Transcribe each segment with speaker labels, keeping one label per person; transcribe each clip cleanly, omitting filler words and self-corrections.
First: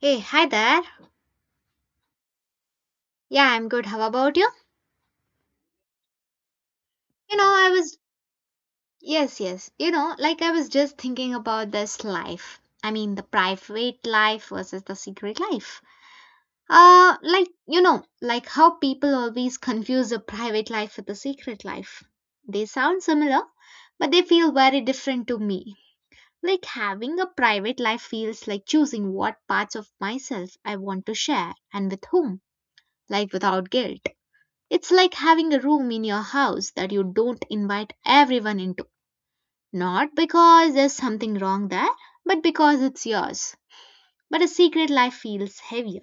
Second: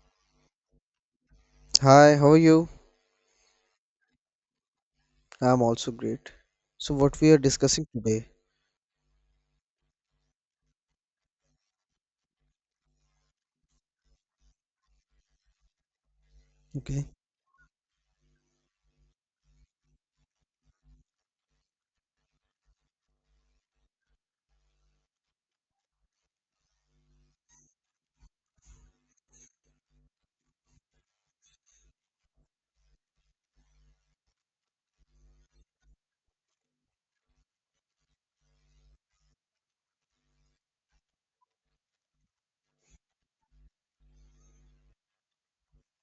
Speaker 1: Hey, hi there.
Speaker 2: Hi, how are you?
Speaker 1: Yeah, I'm good. How about you?
Speaker 2: I'm also great. So, what we
Speaker 1: You
Speaker 2: are
Speaker 1: know, I
Speaker 2: discussing
Speaker 1: was,
Speaker 2: today,
Speaker 1: yes, yes. You know, like I was just thinking about this life. I mean, the private life versus the secret life.
Speaker 2: okay?
Speaker 1: How people always confuse the private life with the secret life. They sound similar, but they feel very different to me. Like having a private life feels like choosing what parts of myself I want to share and with whom, like without guilt. It's like having a room in your house that you don't invite everyone into. Not because there's something wrong there, but because it's yours. But a secret life feels heavier.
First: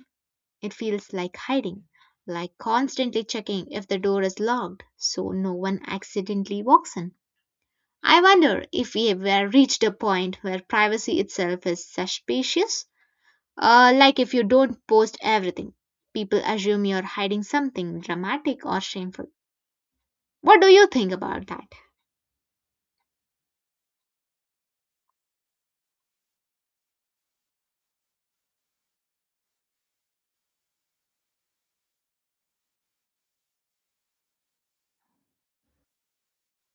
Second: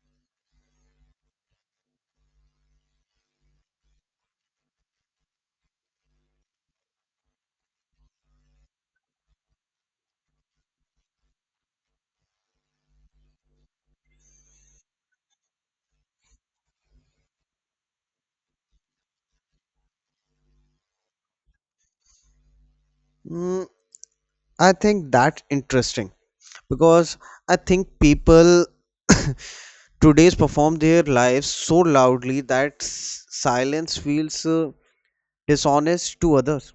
Speaker 1: It feels like hiding, like constantly checking if the door is locked so no one accidentally walks in. I wonder if we have ever reached a point where privacy itself is suspicious. Like if you don't post everything, people assume you're hiding something dramatic or shameful. What do you think about that?
Speaker 2: Mm, I think that interesting because I think people today's perform their lives so loudly that silence feels dishonest to others.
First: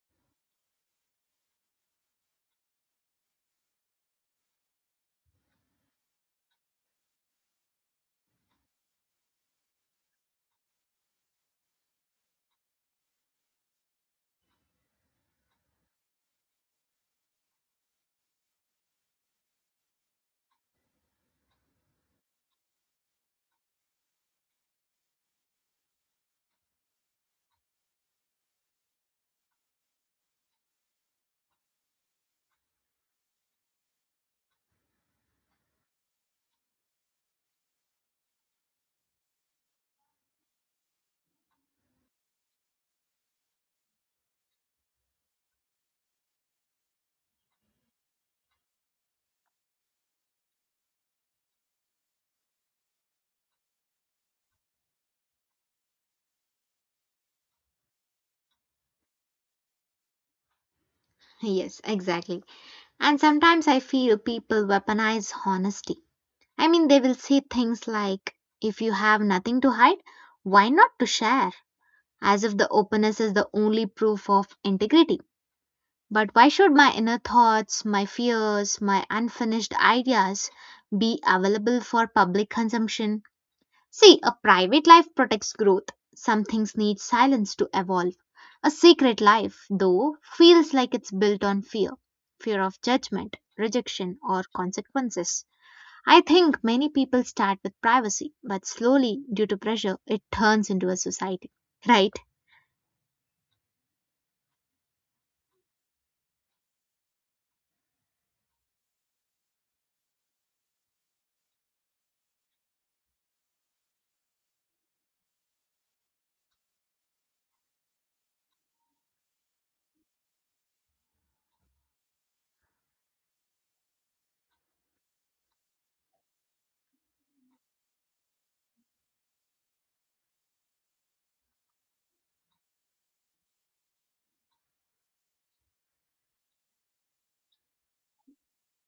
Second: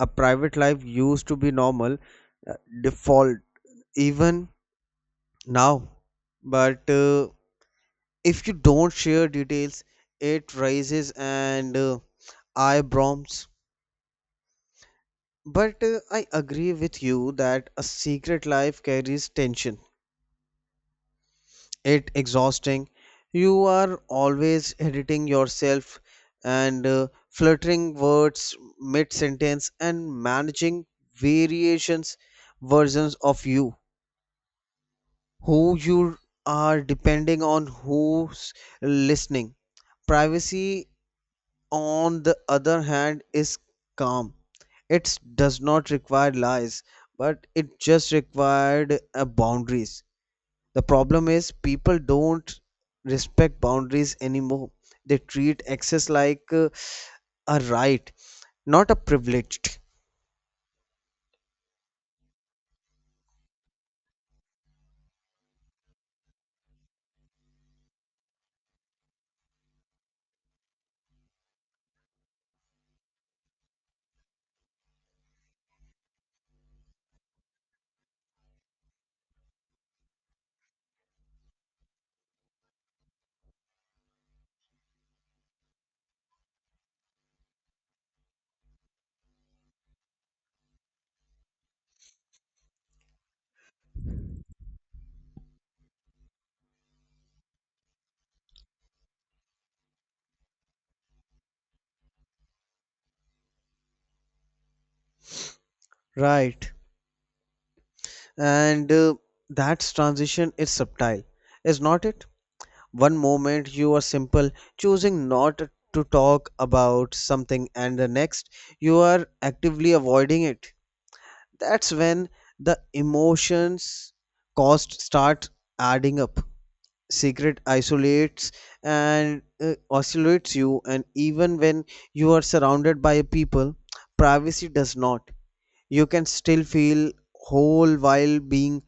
Speaker 2: A private life used to be normal, uh, default, even now. But if you don't share details, it raises and eyebrows. But I agree with you that a secret life carries tension. It exhausting. You are always editing yourself and fluttering words mid sentence and managing variations versions of you who you are depending on who's listening. Privacy on the other hand, is calm. It does not require lies, but it just required boundaries. The problem is people don't respect boundaries anymore. They treat access like a right, not a privileged
Speaker 1: Yes, exactly. And sometimes I feel people weaponize honesty. I mean, they will say things like, if you have nothing to hide, why not to share? As if the openness is the only proof of integrity. But why should my inner thoughts, my fears, my unfinished ideas be available for public consumption? See, a private life protects growth. Some things need silence to evolve. A secret life, though, feels like it's built on fear, fear of judgment, rejection, or consequences. I think many people start with privacy, but slowly, due to pressure, it turns into a society. Right?
Speaker 2: right. And that transition is subtle, is not it? One moment you are simple, choosing not to talk about something, and the next you are actively avoiding it. That's when the emotions cost start adding up. Secret isolates and oscillates you, and even when you are surrounded by people, privacy does not. You can still feel whole while being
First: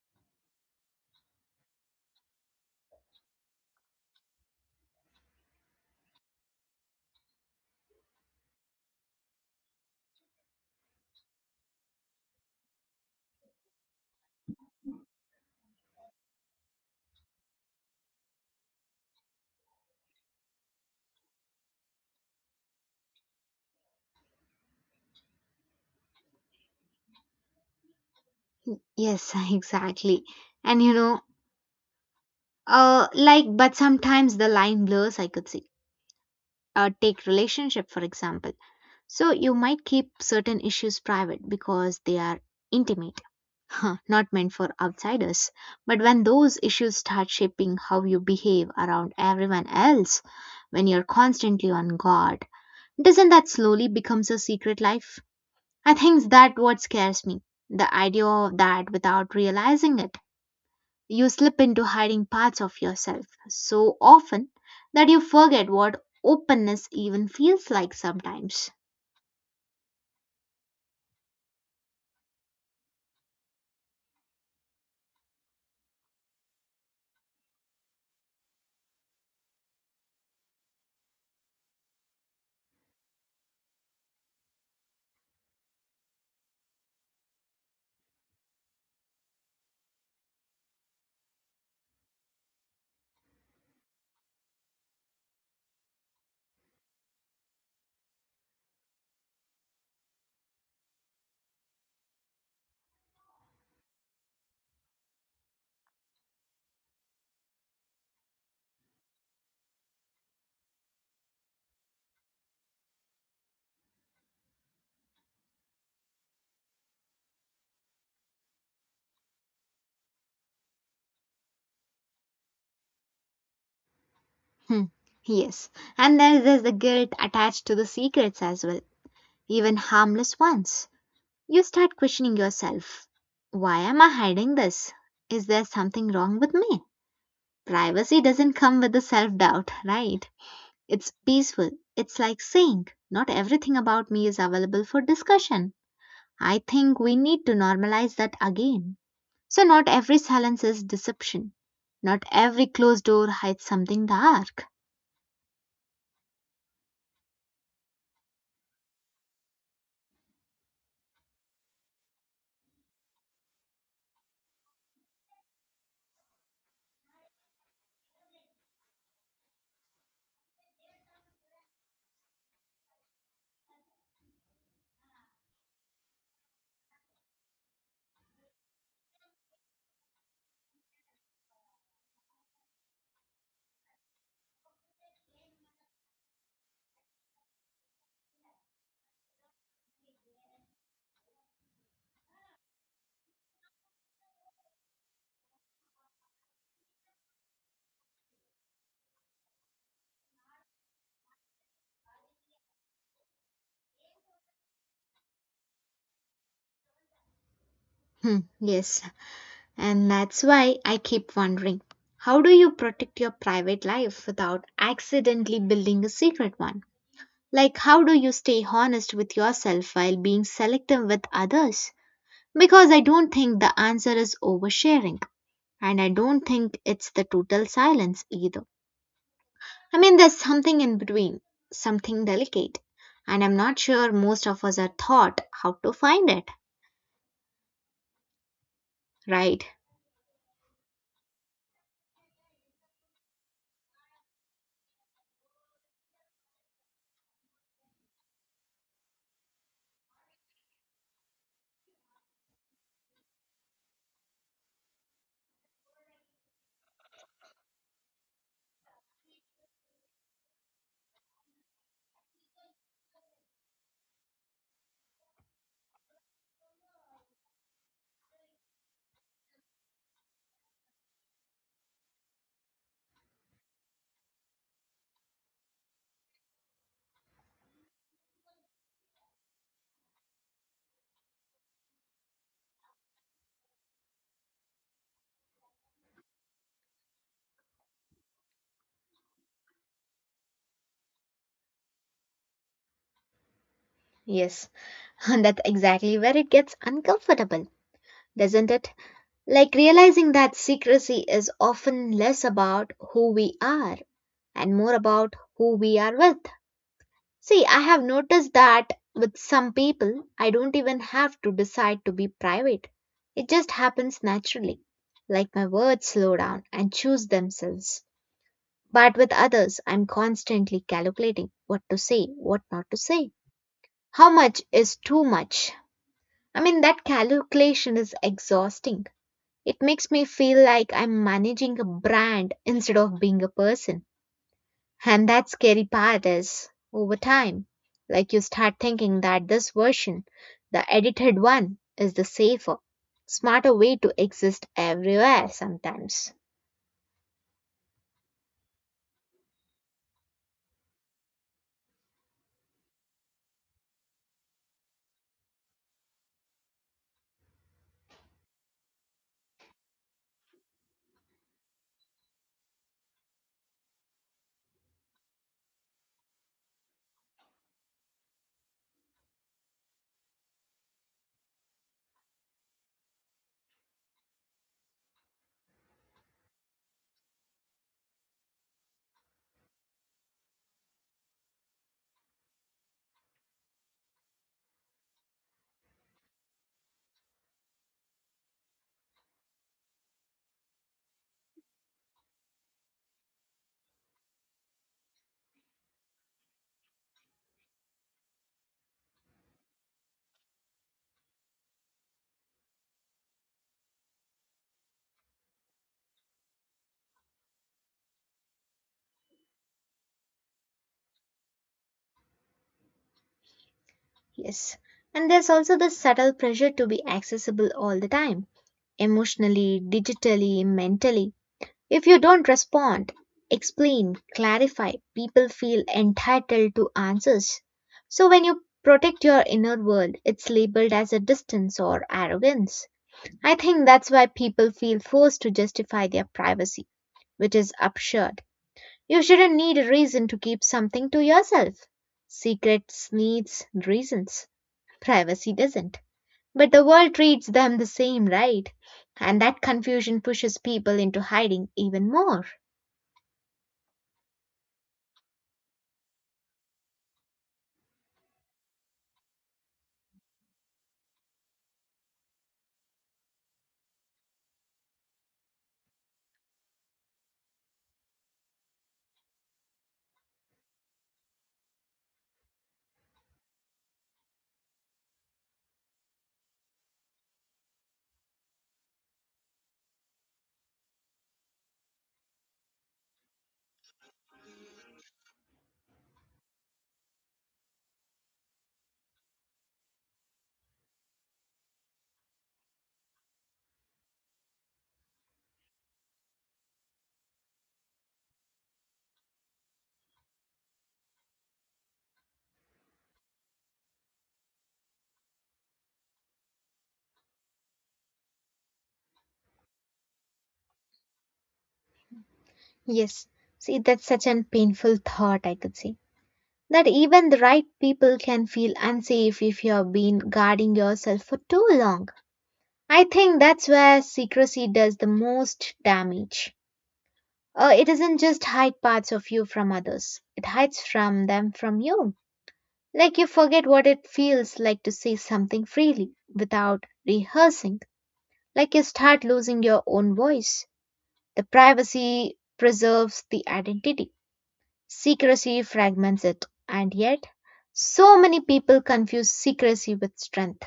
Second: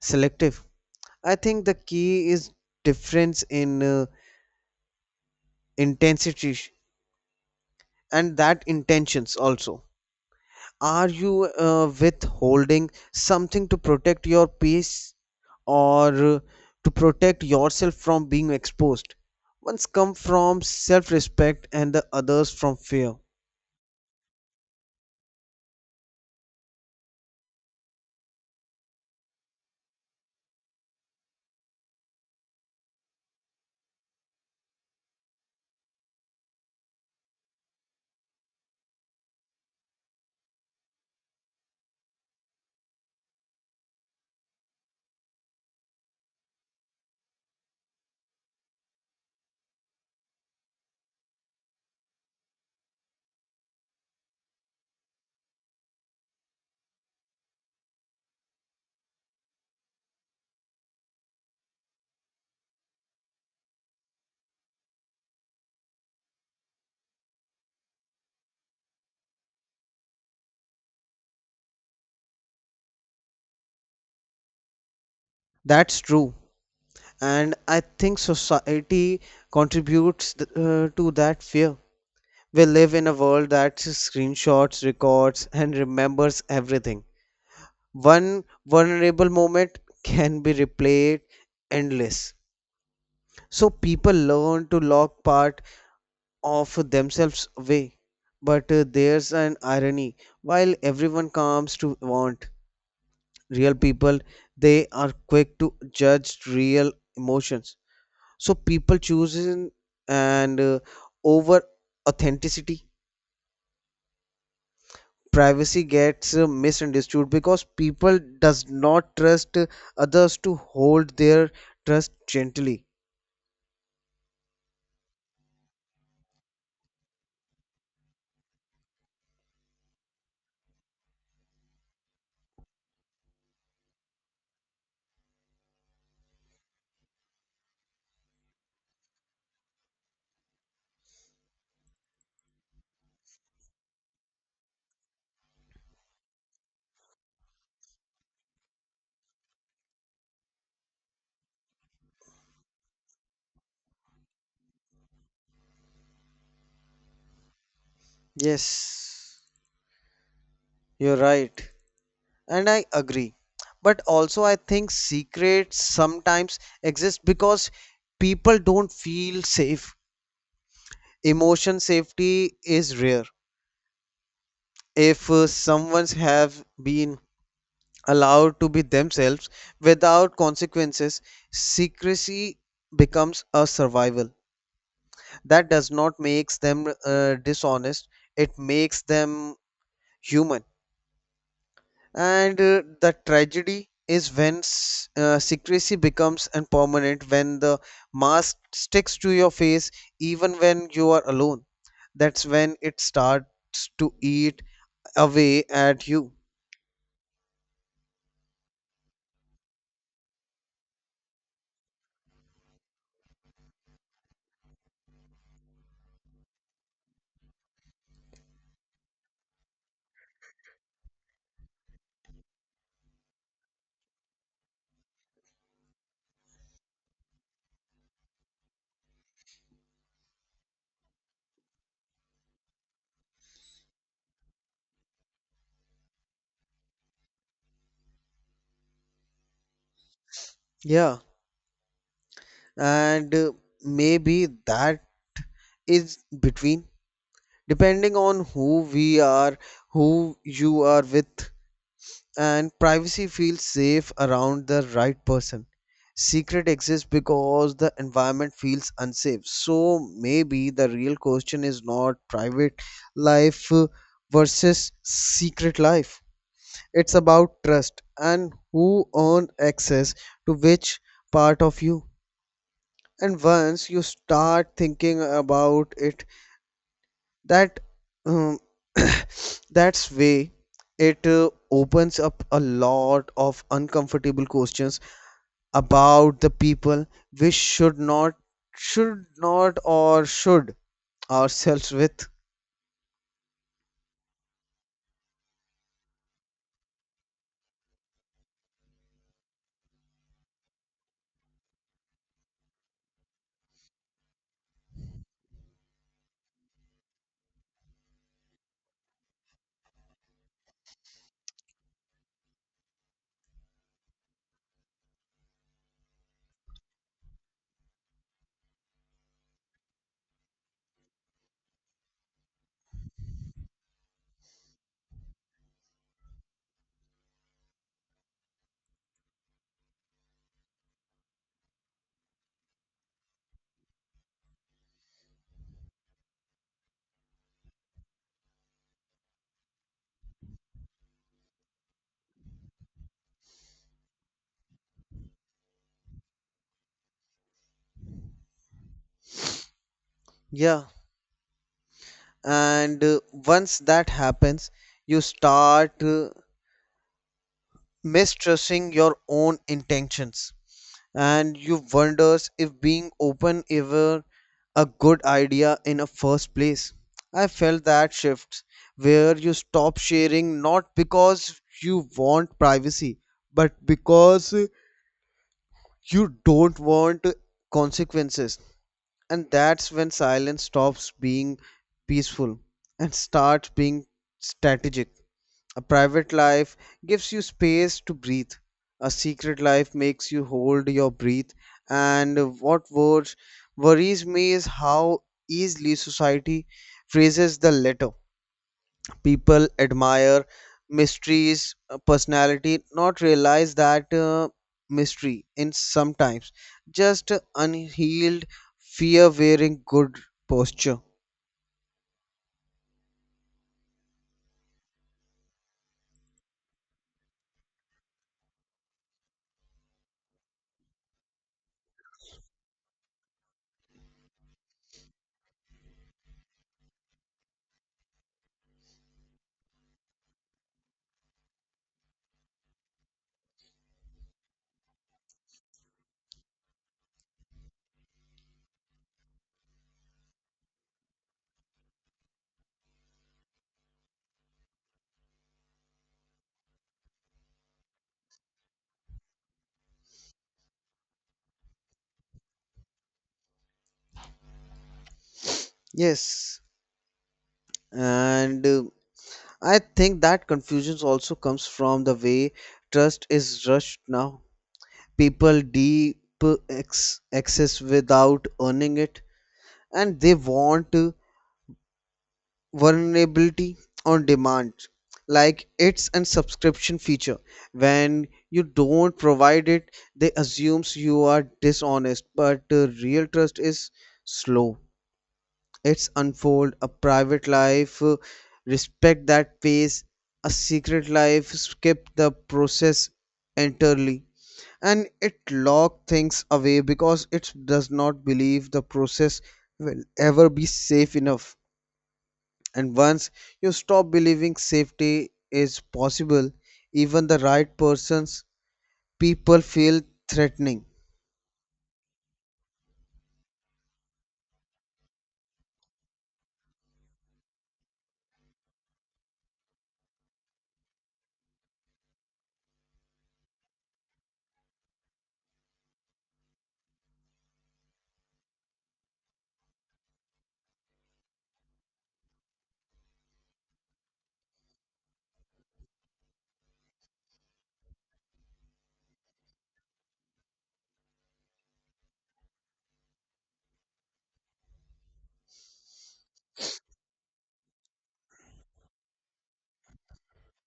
Speaker 2: selective. I think the key is difference in intensity and that intentions also, are you withholding something to protect your peace or to protect yourself from being exposed? One's come from self-respect and the others from fear.
Speaker 1: Yes, exactly. And you know, like, But sometimes the line blurs, I could see. Take relationship, for example. So you might keep certain issues private because they are intimate, not meant for outsiders. But when those issues start shaping how you behave around everyone else, when you're constantly on guard, doesn't that slowly becomes a secret life? I think that what scares me. The idea of that without realizing it, you slip into hiding parts of yourself so often that you forget what openness even feels like sometimes.
Speaker 2: That's true, and I think society contributes to that fear. We live in a world that screenshots, records and remembers everything. One vulnerable moment can be replayed endless, so people learn to lock part of themselves away. But there's an irony: while everyone comes to want real people, they are quick to judge real emotions. So people choosing and over authenticity, privacy gets misunderstood because people does not trust others to hold their trust gently.
Speaker 1: Hmm, yes, and there is the guilt attached to the secrets as well, even harmless ones. You start questioning yourself, why am I hiding this? Is there something wrong with me? Privacy doesn't come with the self doubt, right? It's peaceful. It's like saying, not everything about me is available for discussion. I think we need to normalize that again. So, not every silence is deception. Not every closed door hides something dark.
Speaker 2: Yes, you're right. And I agree, but also I think secrets sometimes exist because people don't feel safe. Emotion safety is rare. If someone's have been allowed to be themselves without consequences, secrecy becomes a survival. That does not makes them dishonest, it makes them human. And the tragedy is when secrecy becomes impermanent, when the mask sticks to your face even when you are alone. That's when it starts to eat away at you.
Speaker 1: Hmm, yes. And that's why I keep wondering, how do you protect your private life without accidentally building a secret one? Like, how do you stay honest with yourself while being selective with others? Because I don't think the answer is oversharing, and I don't think it's the total silence either. I mean, there's something in between, something delicate, and I'm not sure most of us are taught how to find it, right?
Speaker 2: Yeah, and maybe that is between depending on who we are, who you are with. And privacy feels safe around the right person. Secret exists because the environment feels unsafe. So maybe the real question is not private life versus secret life. It's about trust and who own access to which part of you. And once you start thinking about it that um, that's way it opens up a lot of uncomfortable questions about the people we should not or should ourselves with.
Speaker 1: Yes, and that's exactly where it gets uncomfortable, doesn't it? Like realizing that secrecy is often less about who we are and more about who we are with. See, I have noticed that with some people, I don't even have to decide to be private. It just happens naturally. Like my words slow down and choose themselves. But with others, I'm constantly calculating what to say, what not to say. How much is too much? I mean, that calculation is exhausting. It makes me feel like I'm managing a brand instead of being a person. And that scary part is over time, like you start thinking that this version, the edited one, is the safer, smarter way to exist everywhere sometimes.
Speaker 2: Yeah, and once that happens, you start mistrusting your own intentions, and you wonders if being open ever a good idea in a first place. I felt that shift where you stop sharing, not because you want privacy but because you don't want consequences. And that's when silence stops being peaceful and starts being strategic. A private life gives you space to breathe. A secret life makes you hold your breath. And what worries me is how easily society phrases the latter. People admire mysteries, personality, not realize that mystery in sometimes just unhealed fear wearing good posture.
Speaker 1: Yes. And there's also this subtle pressure to be accessible all the time, emotionally, digitally, mentally. If you don't respond, explain, clarify, people feel entitled to answers. So when you protect your inner world, it's labeled as a distance or arrogance. I think that's why people feel forced to justify their privacy, which is absurd. You shouldn't need a reason to keep something to yourself. Secrets needs reasons. Privacy doesn't. But the world treats them the same, right? And that confusion pushes people into hiding even more.
Speaker 2: Yes, and I think that confusion also comes from the way trust is rushed now. People deep access without earning it, and they want vulnerability on demand, like it's a subscription feature. When you don't provide it, they assumes you are dishonest. But real trust is slow. It's unfold a private life, respect that pace. A secret life, skip the process entirely. And it lock things away because it does not believe the process will ever be safe enough. And once you stop believing safety is possible, even the right persons, people feel threatening.
Speaker 1: Yes. See, that's such a painful thought, I could say. That even the right people can feel unsafe if you have been guarding yourself for too long. I think that's where secrecy does the most damage. It doesn't just hide parts of you from others, it hides from them from you. Like you forget what it feels like to say something freely without rehearsing. Like you start losing your own voice. The privacy preserves the identity. Secrecy fragments it, and yet, so many people confuse secrecy with strength,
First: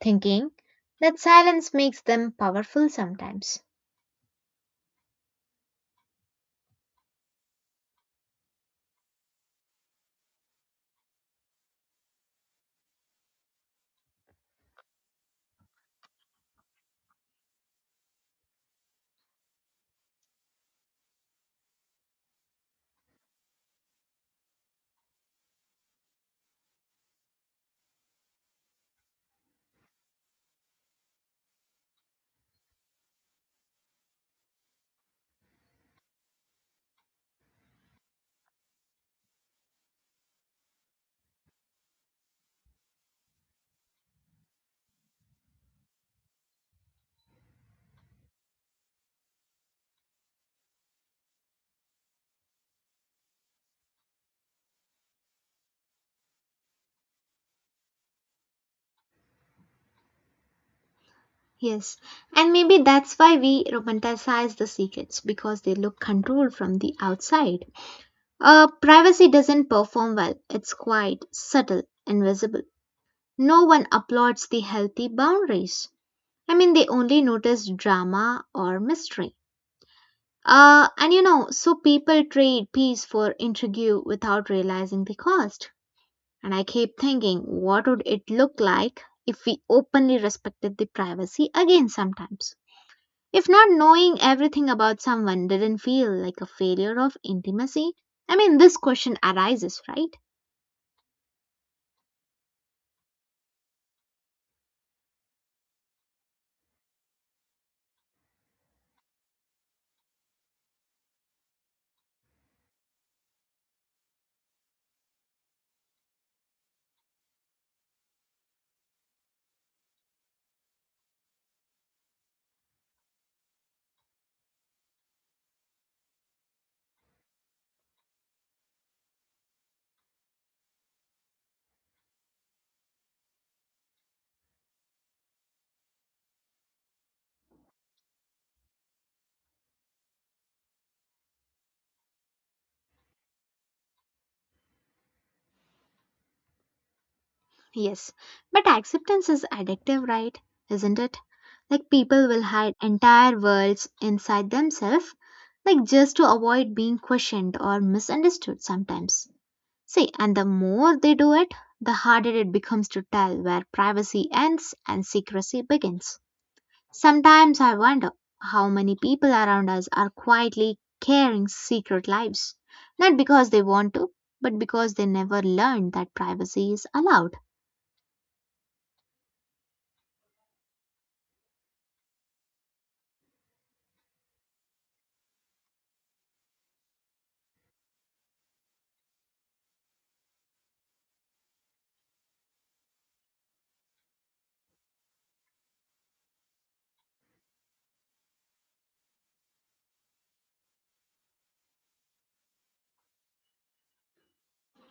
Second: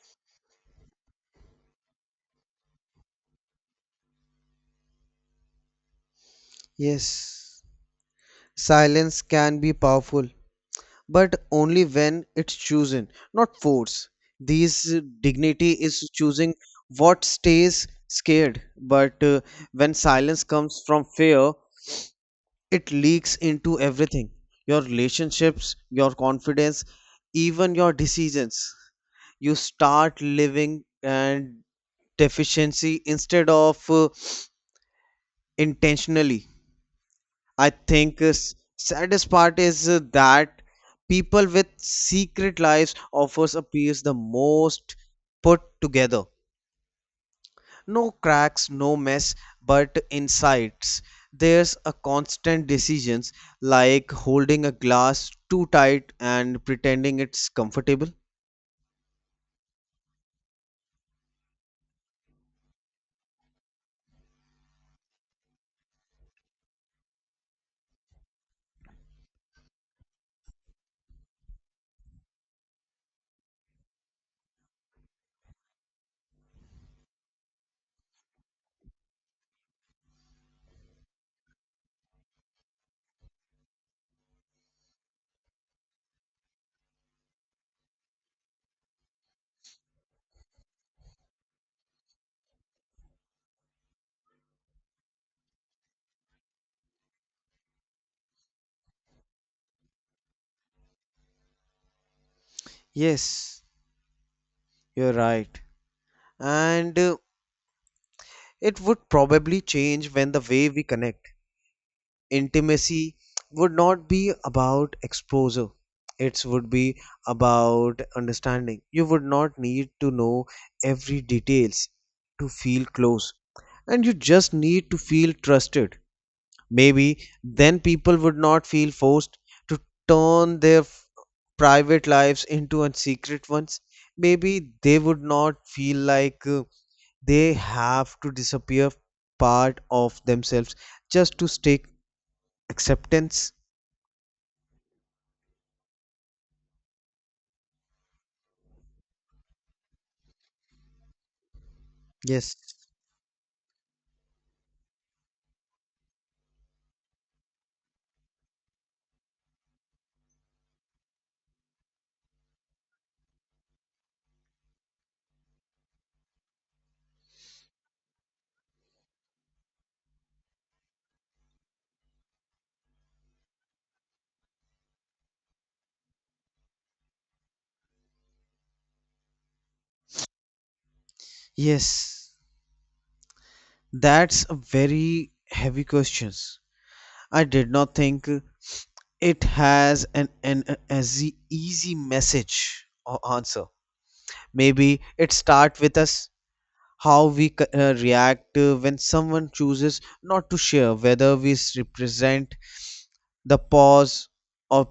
Speaker 1: thinking that silence makes them powerful sometimes.
Speaker 2: Yes, silence can be powerful but only when it's chosen, not forced. These dignity is choosing what stays scared, but when silence comes from fear, it leaks into everything: your relationships, your confidence, even your decisions. You start living and deficiency instead of intentionally. I think saddest part is that people with secret lives offers appears the most put together. No cracks, no mess, but insights. There's a constant decisions like holding a glass too tight and pretending it's comfortable.
Speaker 1: Yes, and maybe that's why we romanticize the secrets because they look controlled from the outside. Privacy doesn't perform well, it's quiet, subtle, invisible. No one applauds the healthy boundaries. I mean, they only notice drama or mystery. So people trade peace for intrigue without realizing the cost. And I keep thinking, what would it look like if we openly respected the privacy again sometimes? If not knowing everything about someone didn't feel like a failure of intimacy? I mean, this question arises, right?
Speaker 2: Yes, you're right. And it would probably change when the way we connect. Intimacy would not be about exposure, it would be about understanding. You would not need to know every details to feel close, and you just need to feel trusted. Maybe then people would not feel forced to turn their private lives into a secret ones. Maybe they would not feel like they have to disappear part of themselves just to stay acceptance.
Speaker 1: Yes, but acceptance is addictive, right? Isn't it? Like people will
Speaker 2: Yes,
Speaker 1: hide entire worlds inside themselves, like just to avoid being questioned or misunderstood sometimes. See, and the more they do it, the harder it becomes to tell where privacy ends and secrecy begins. Sometimes I wonder how many people around us are quietly carrying secret lives, not because they want to, but because they never learned that privacy is allowed.
Speaker 2: yes, that's a very heavy questions. I did not think it has easy message or answer. Maybe it start with us, how we react when someone chooses not to share, whether we represent the pause or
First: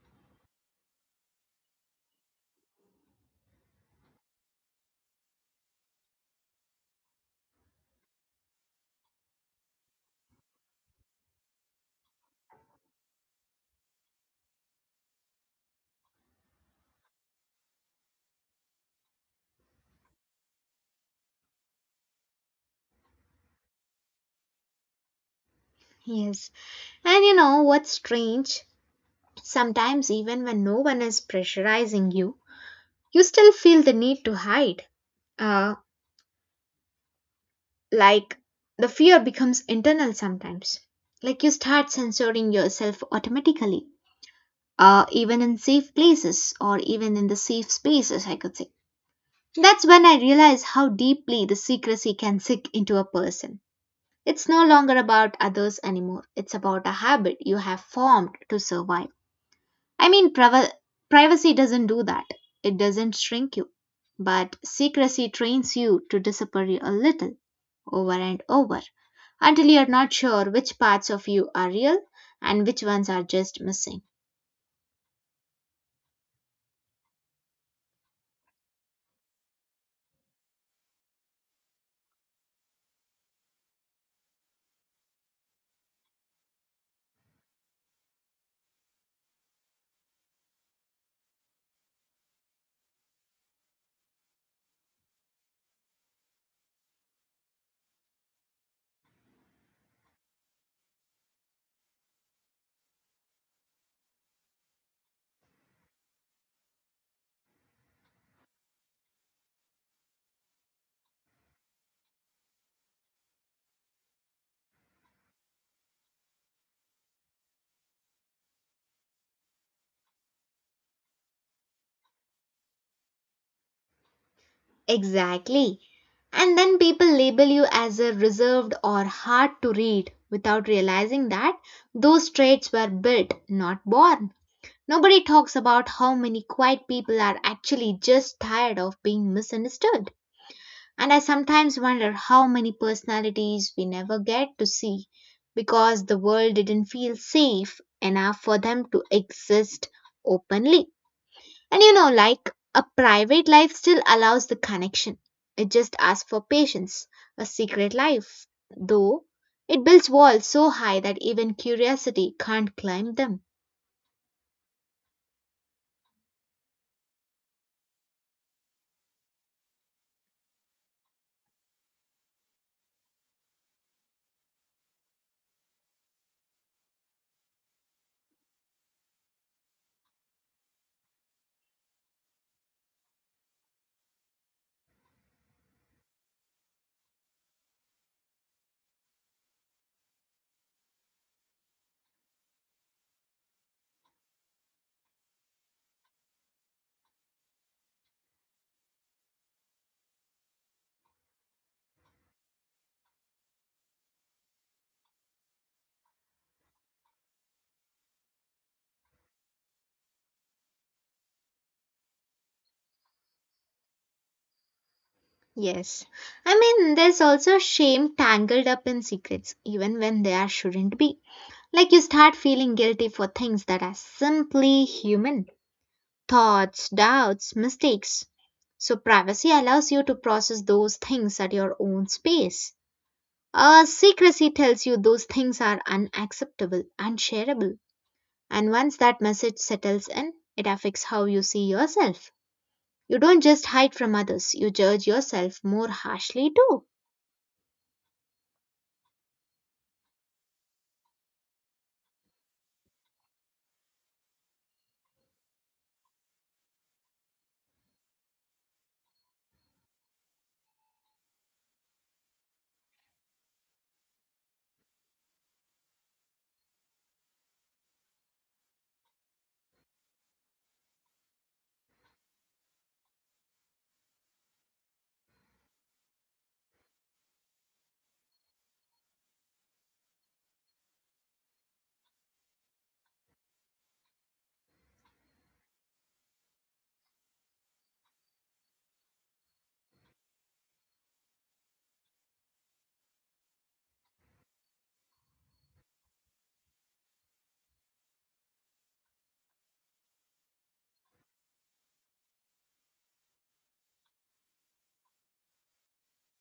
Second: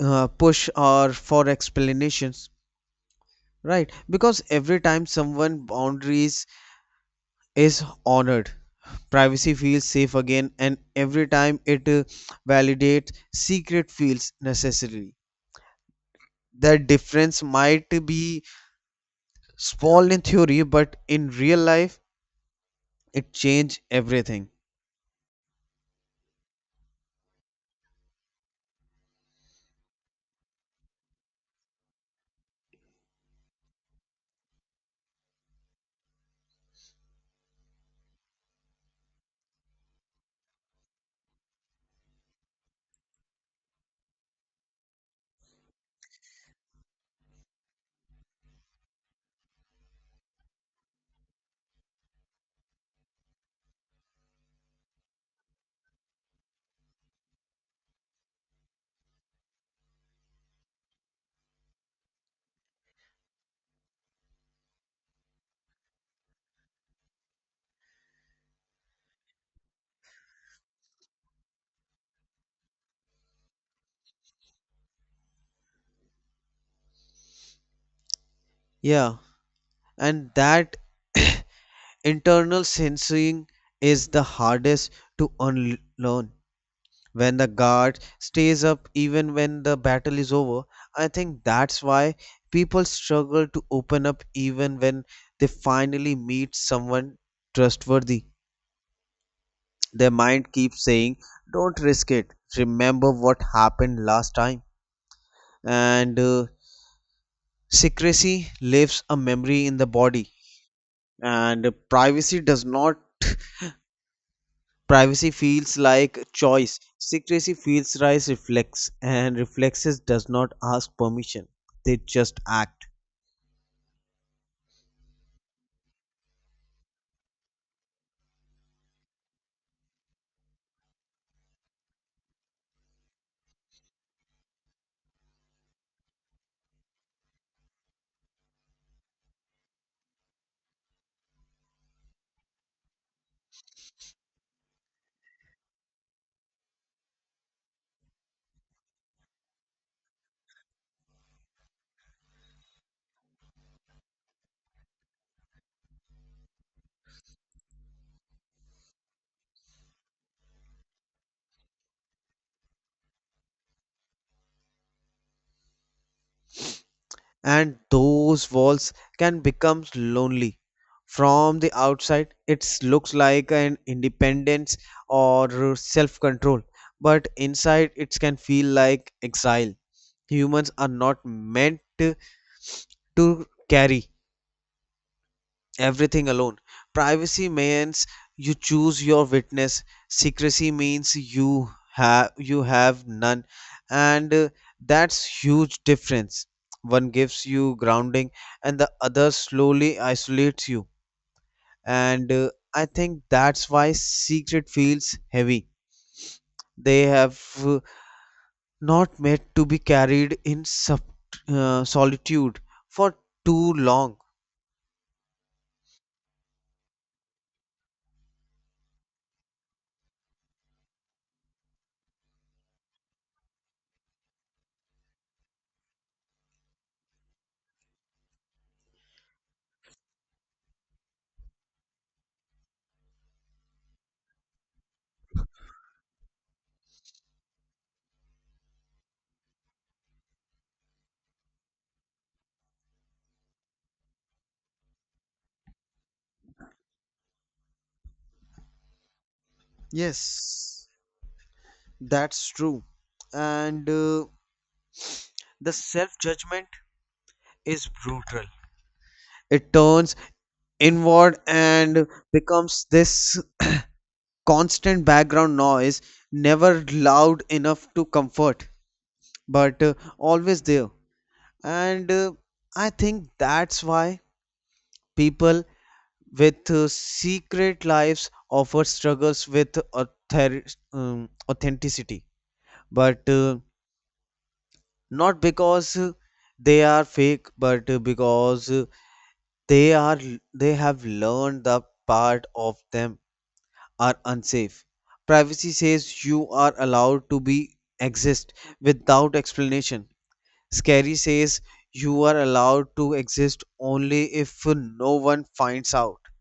Speaker 2: push or for explanations, right? Because every time someone boundaries is honored, privacy feels safe again, and every time it validates secret feels necessary. That difference might be small in theory but in real life it changes everything.
Speaker 1: Yes. And you know what's strange? Sometimes, even when no one is pressurizing you, you still feel the need to hide. Uh, like the fear becomes internal sometimes. Like you start censoring yourself automatically, even in safe places or even in the safe spaces, I could say. That's when I realize how deeply the secrecy can sink into a person. It's no longer about others anymore, it's about a habit you have formed to survive. I mean, privacy doesn't do that. It doesn't shrink you. But secrecy trains you to disappear a little, over and over, until you're not sure which parts of you are real and which ones are just missing.
Speaker 2: Yeah, and that internal censoring is the hardest to unlearn, when the guard stays up even when the battle is over. I think that's why people struggle to open up even when they finally meet someone trustworthy. Their mind keeps saying, "Don't risk it. Remember what happened last time." And secrecy leaves a memory in the body, and privacy does not. Privacy feels like choice, secrecy feels like reflex, and reflexes does not ask permission, they just act.
Speaker 1: Exactly. And then people label you as a reserved or hard to read without realizing that those traits were built, not born. Nobody talks about how many quiet people are actually just tired of being misunderstood. And I sometimes wonder how many personalities we never get to see because the world didn't feel safe enough for them to exist openly. And you know, like a private life still allows the connection, it just asks for patience. A secret life, though, it builds walls so high that even curiosity can't climb them.
Speaker 2: And those walls can become lonely. From the outside it looks like an independence or self control, but inside it can feel like exile. Humans are not meant to carry everything alone. Privacy means you choose your witness. Secrecy means you have none, and that's huge difference. One gives you grounding, and the other slowly isolates you. And I think that's why secret feels heavy. They have not meant to be carried in solitude for too long.
Speaker 1: Yes. I mean, there's also shame tangled up in secrets, even when there shouldn't be. Like you start feeling guilty for things that are simply human, thoughts, doubts, mistakes. So, privacy allows you to process those things at your own space. Secrecy tells you those things are unacceptable, unshareable. And once that message settles in, it affects how you see yourself. You don't just hide from others, you judge yourself more harshly too.
Speaker 2: Yes. That's true. And the self judgment is brutal. It turns inward and becomes this constant background noise, never loud enough to comfort, but always there. And I think that's why people with secret lives offer struggles with authenticity. But not because they are fake, but because they are they have learned the part of them are unsafe. Privacy says you are allowed to be exist without explanation. Scary says you are allowed to exist only if no one finds out.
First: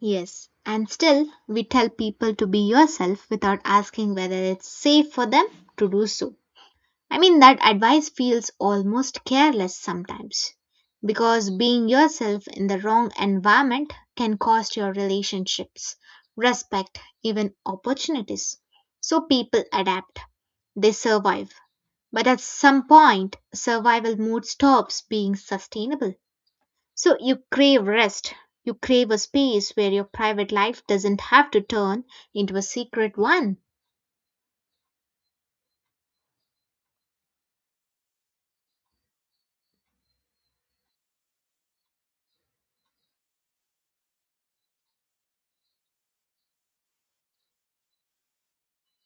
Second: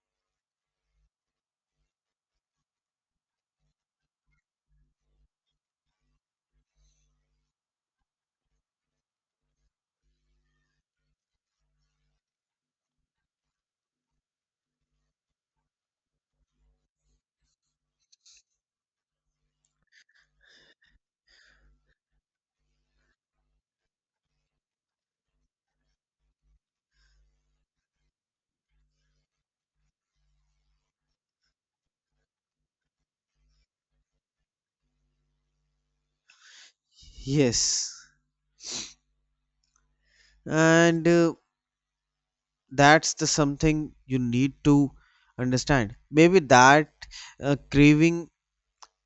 Speaker 1: Yes, and still we tell people to be yourself without asking whether it's safe for them to do so. I mean, that advice feels almost careless sometimes because being yourself in the wrong environment can cost your relationships, respect, even opportunities. So people adapt, they survive. But at some point, survival mode stops being sustainable. So you crave rest. You crave a space where your private life doesn't have to turn into a secret one.
Speaker 2: Yes, and that's the something you need to understand. Maybe that craving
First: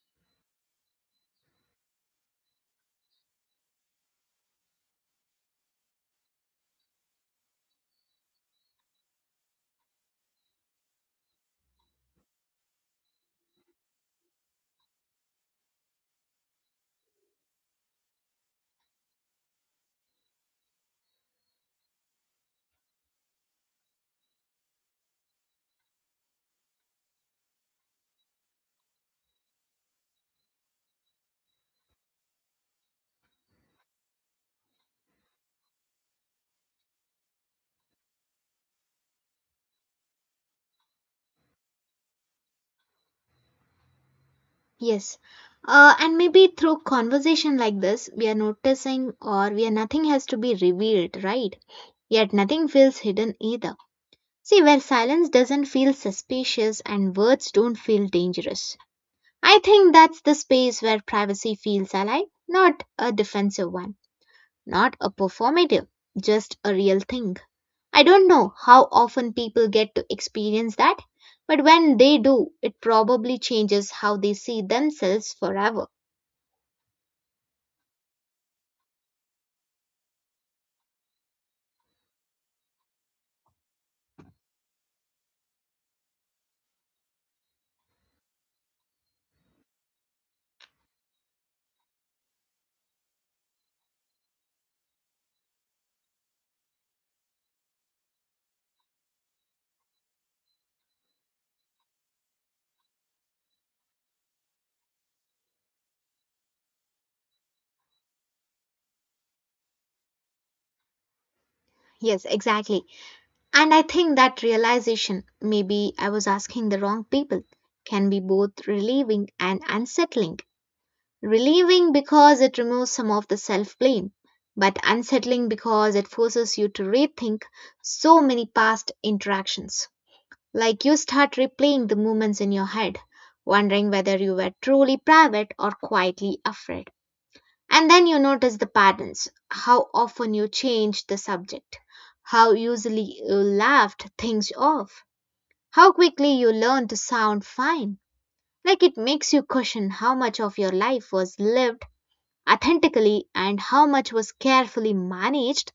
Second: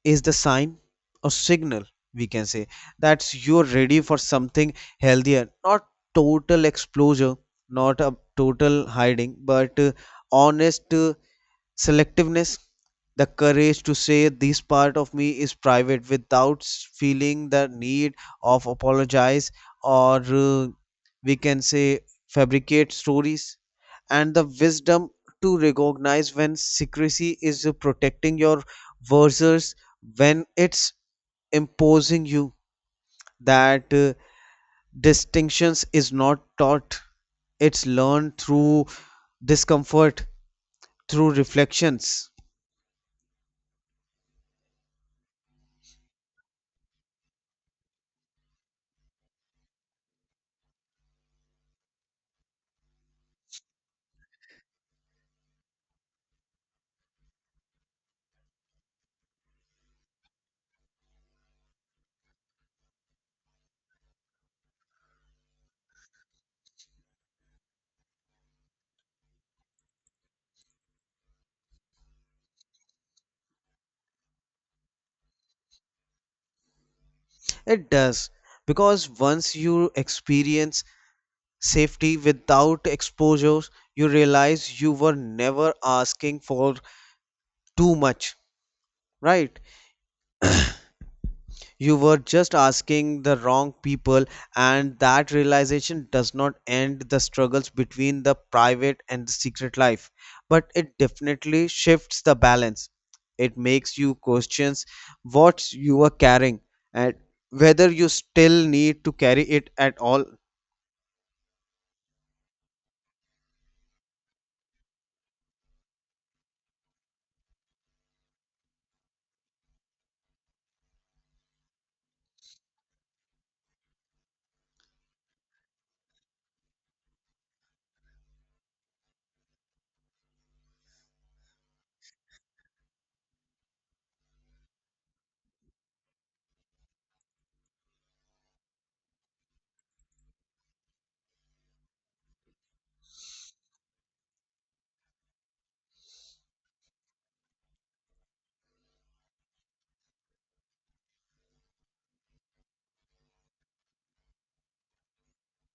Speaker 2: is the sign or signal, we can say, that you're ready for something healthier. Not total exposure, not a total hiding, but honest selectiveness, the courage to say this part of me is private without feeling the need of apologize or we can say fabricate stories, and the wisdom to recognize when secrecy is protecting your versus when it's imposing you. That distinctions is not taught, it's learned through discomfort, through reflections.
Speaker 1: Yes. And maybe through conversation like this, we are noticing or where nothing has to be revealed, right? Yet nothing feels hidden either. See, where silence doesn't feel suspicious and words don't feel dangerous. I think that's the space where privacy feels alive, not a defensive one. Not a performative, just a real thing. I don't know how often people get to experience that, but when they do, it probably changes how they see themselves forever.
Speaker 2: It does, because once you experience safety without exposures, you realize you were never asking for too much, right? You were just asking the wrong people, and that realization does not end the struggles between the private and the secret life, but it definitely shifts the balance. It makes you questions what you are carrying and whether you still need to carry it at all.
Speaker 1: Yes, exactly. And I think that realization, maybe I was asking the wrong people, can be both relieving and unsettling. Relieving because it removes some of the self blame, but unsettling because it forces you to rethink so many past interactions. Like you start replaying the moments in your head, wondering whether you were truly private or quietly afraid. And then you notice the patterns, how often you changed the subject, how easily you laughed things off, how quickly you learned to sound fine. Like it makes you question how much of your life was lived authentically and how much was carefully managed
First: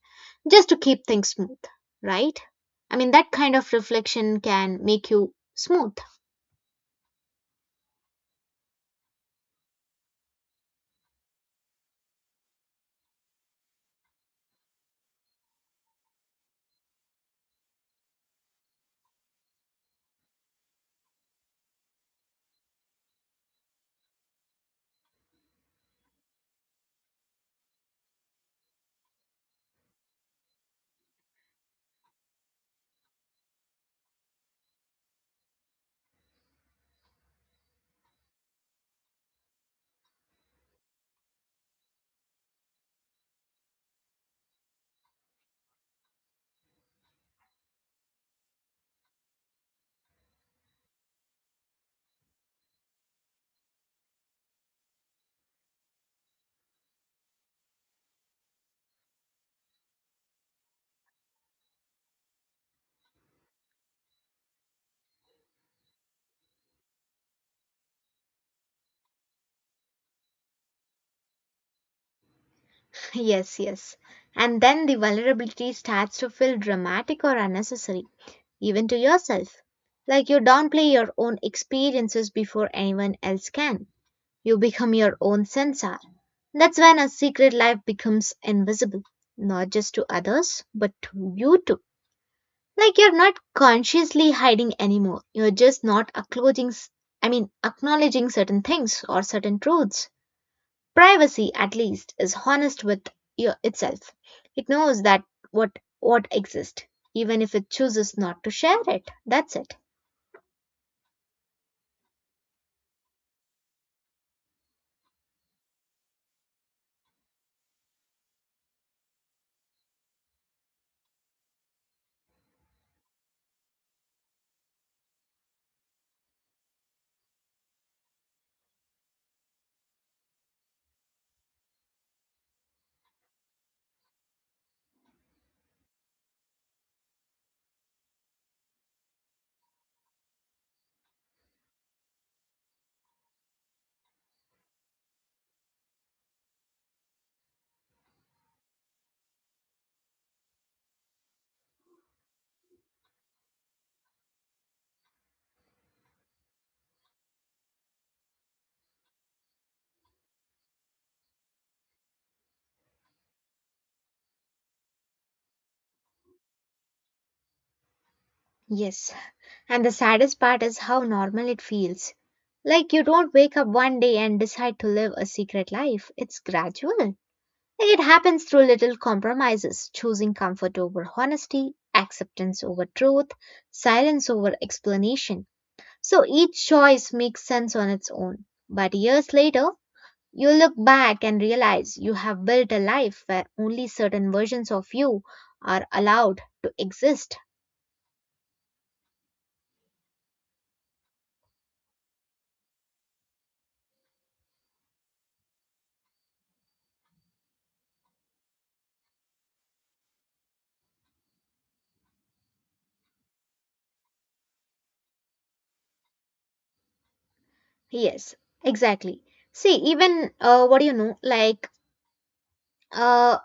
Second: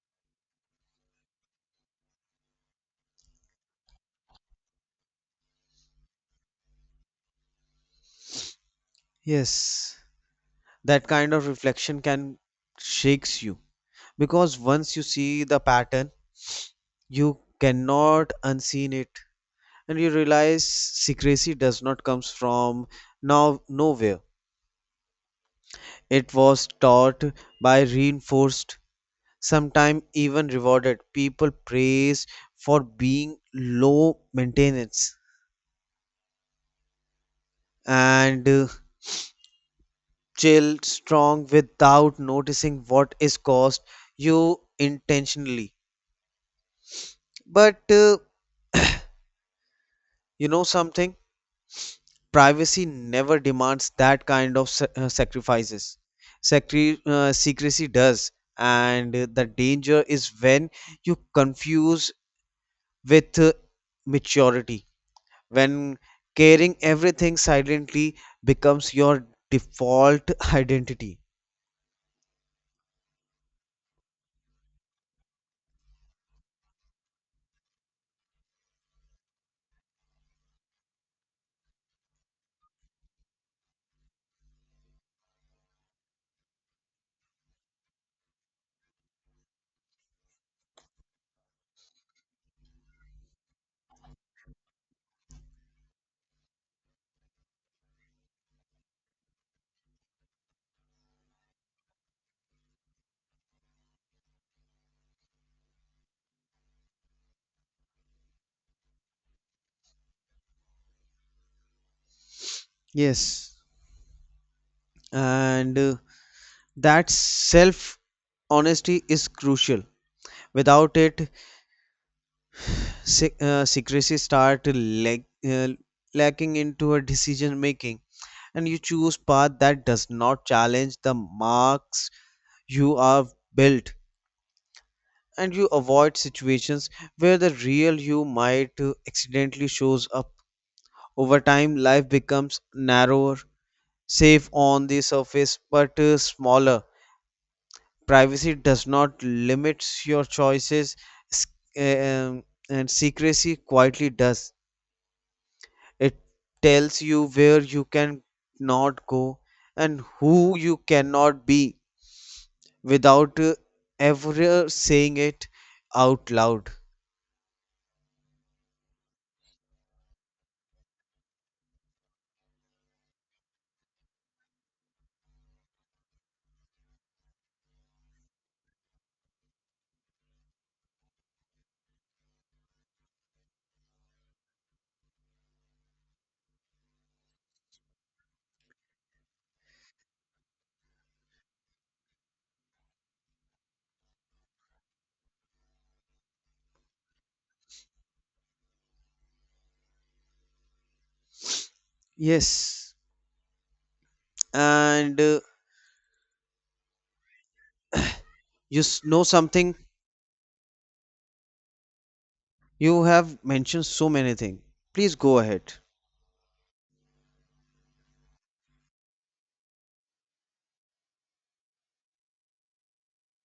Speaker 1: just to keep things smooth, right? I mean, that kind of reflection can make you smooth.
Speaker 2: Yes, that kind of reflection can shakes you because once you see the pattern, you cannot unseen it, and you realize secrecy does not comes from nowhere. It was taught by reinforced, sometimes even rewarded. People praise for being low maintenance and chill, strong, without noticing what is caused you intentionally. But you know something? Privacy never demands that kind of sacrifices. Secrecy does, and the danger is when you confuse with maturity. When carrying everything silently becomes your default identity.
Speaker 1: Yes, yes. And then the vulnerability starts to feel dramatic or unnecessary, even to yourself. Like you downplay your own experiences before anyone else can. You become your own censor. That's when a secret life becomes invisible, not just to others, but to you too. Like you're not consciously hiding anymore. You're just not acknowledging, I mean, acknowledging certain things or certain truths. Privacy, at least, is honest with itself. It knows that what exists, even if it chooses not to share it. That's it.
Speaker 2: Yes, and that self honesty is crucial. Without it, secrecy start lag- uh, lacking into a decision making, and you choose path that does not challenge the marks you are built, and you avoid situations where the real you might accidentally shows up. Over time life becomes narrower, safe on the surface but smaller. Privacy does not limit your choices, s- uh, um, and secrecy quietly does. It tells you where you can not go and who you cannot be without ever saying it out loud.
Speaker 1: Yes. And the saddest part is how normal it feels. Like you don't wake up one day and decide to live a secret life. It's gradual. Like it happens through little compromises, choosing comfort over honesty, acceptance over truth, silence over explanation. So each choice makes sense on its own. But years later, you look back and realize you have built a life where only certain versions of you are allowed to exist.
Speaker 2: Yes, and you know something? You have mentioned so many things. Please go ahead.
Speaker 1: Yes, exactly. See, even what do you know? Uh,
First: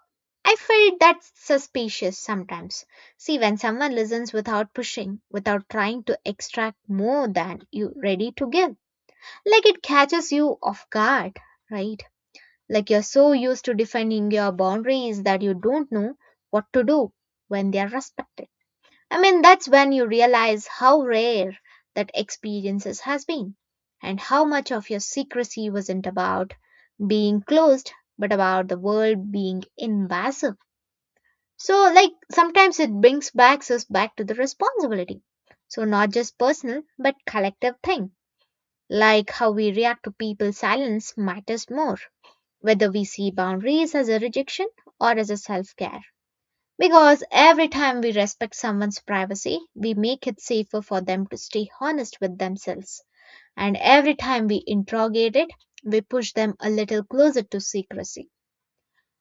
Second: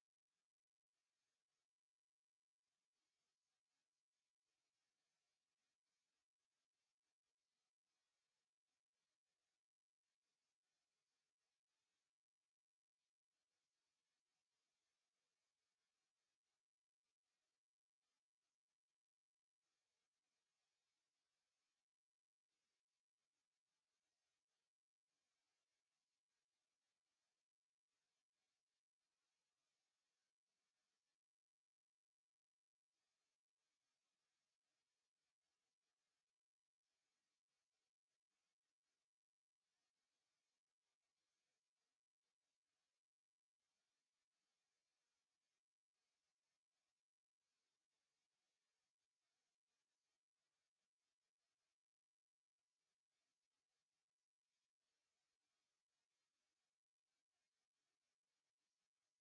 Speaker 1: I felt that suspicious sometimes. See, when someone listens without pushing, without trying to extract more than you ready to give, like it catches you off guard, right? Like you're so used to defending your boundaries that you don't know what to do when they are respected. I mean, that's when you realize how rare that experiences has been and how much of your secrecy wasn't about being closed but about the world being invasive. So like sometimes it brings back us back to the responsibility. So not just personal but collective thing. Like how we react to people's silence matters more, whether we see boundaries as a rejection or as a self-care. Because every time we respect someone's privacy, we make it safer for them to stay honest with themselves. And every time we interrogate it, we push them a little closer to secrecy.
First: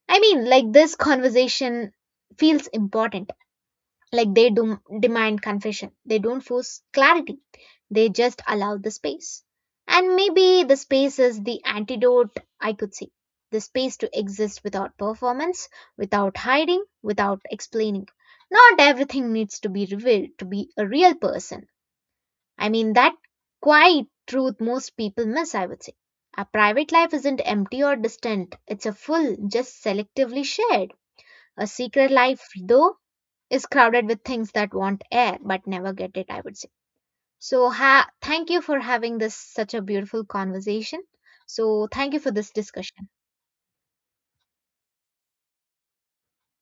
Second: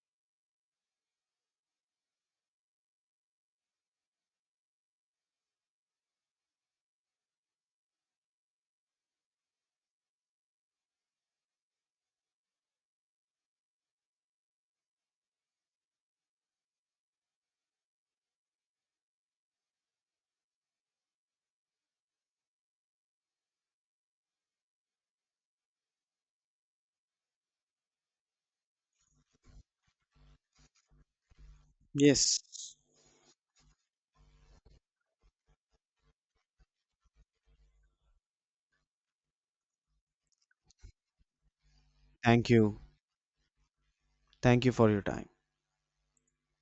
Speaker 1: I mean, like this conversation feels important, like they do demand confession. They don't force clarity. They just allow the space. And maybe the space is the antidote, I could say. The space to exist without performance, without hiding, without explaining. Not everything needs to be revealed to be a real person. I mean, that quiet truth most people miss, I would say. A private life isn't empty or distant, it's a full, just selectively shared. A secret
Speaker 2: Yes.
Speaker 1: life, though, is crowded with things that want air but never get it, I would say. Thank you for having this such a beautiful conversation, so thank you for
Speaker 2: Thank
Speaker 1: this
Speaker 2: you.
Speaker 1: discussion.
Speaker 2: Thank you for your time.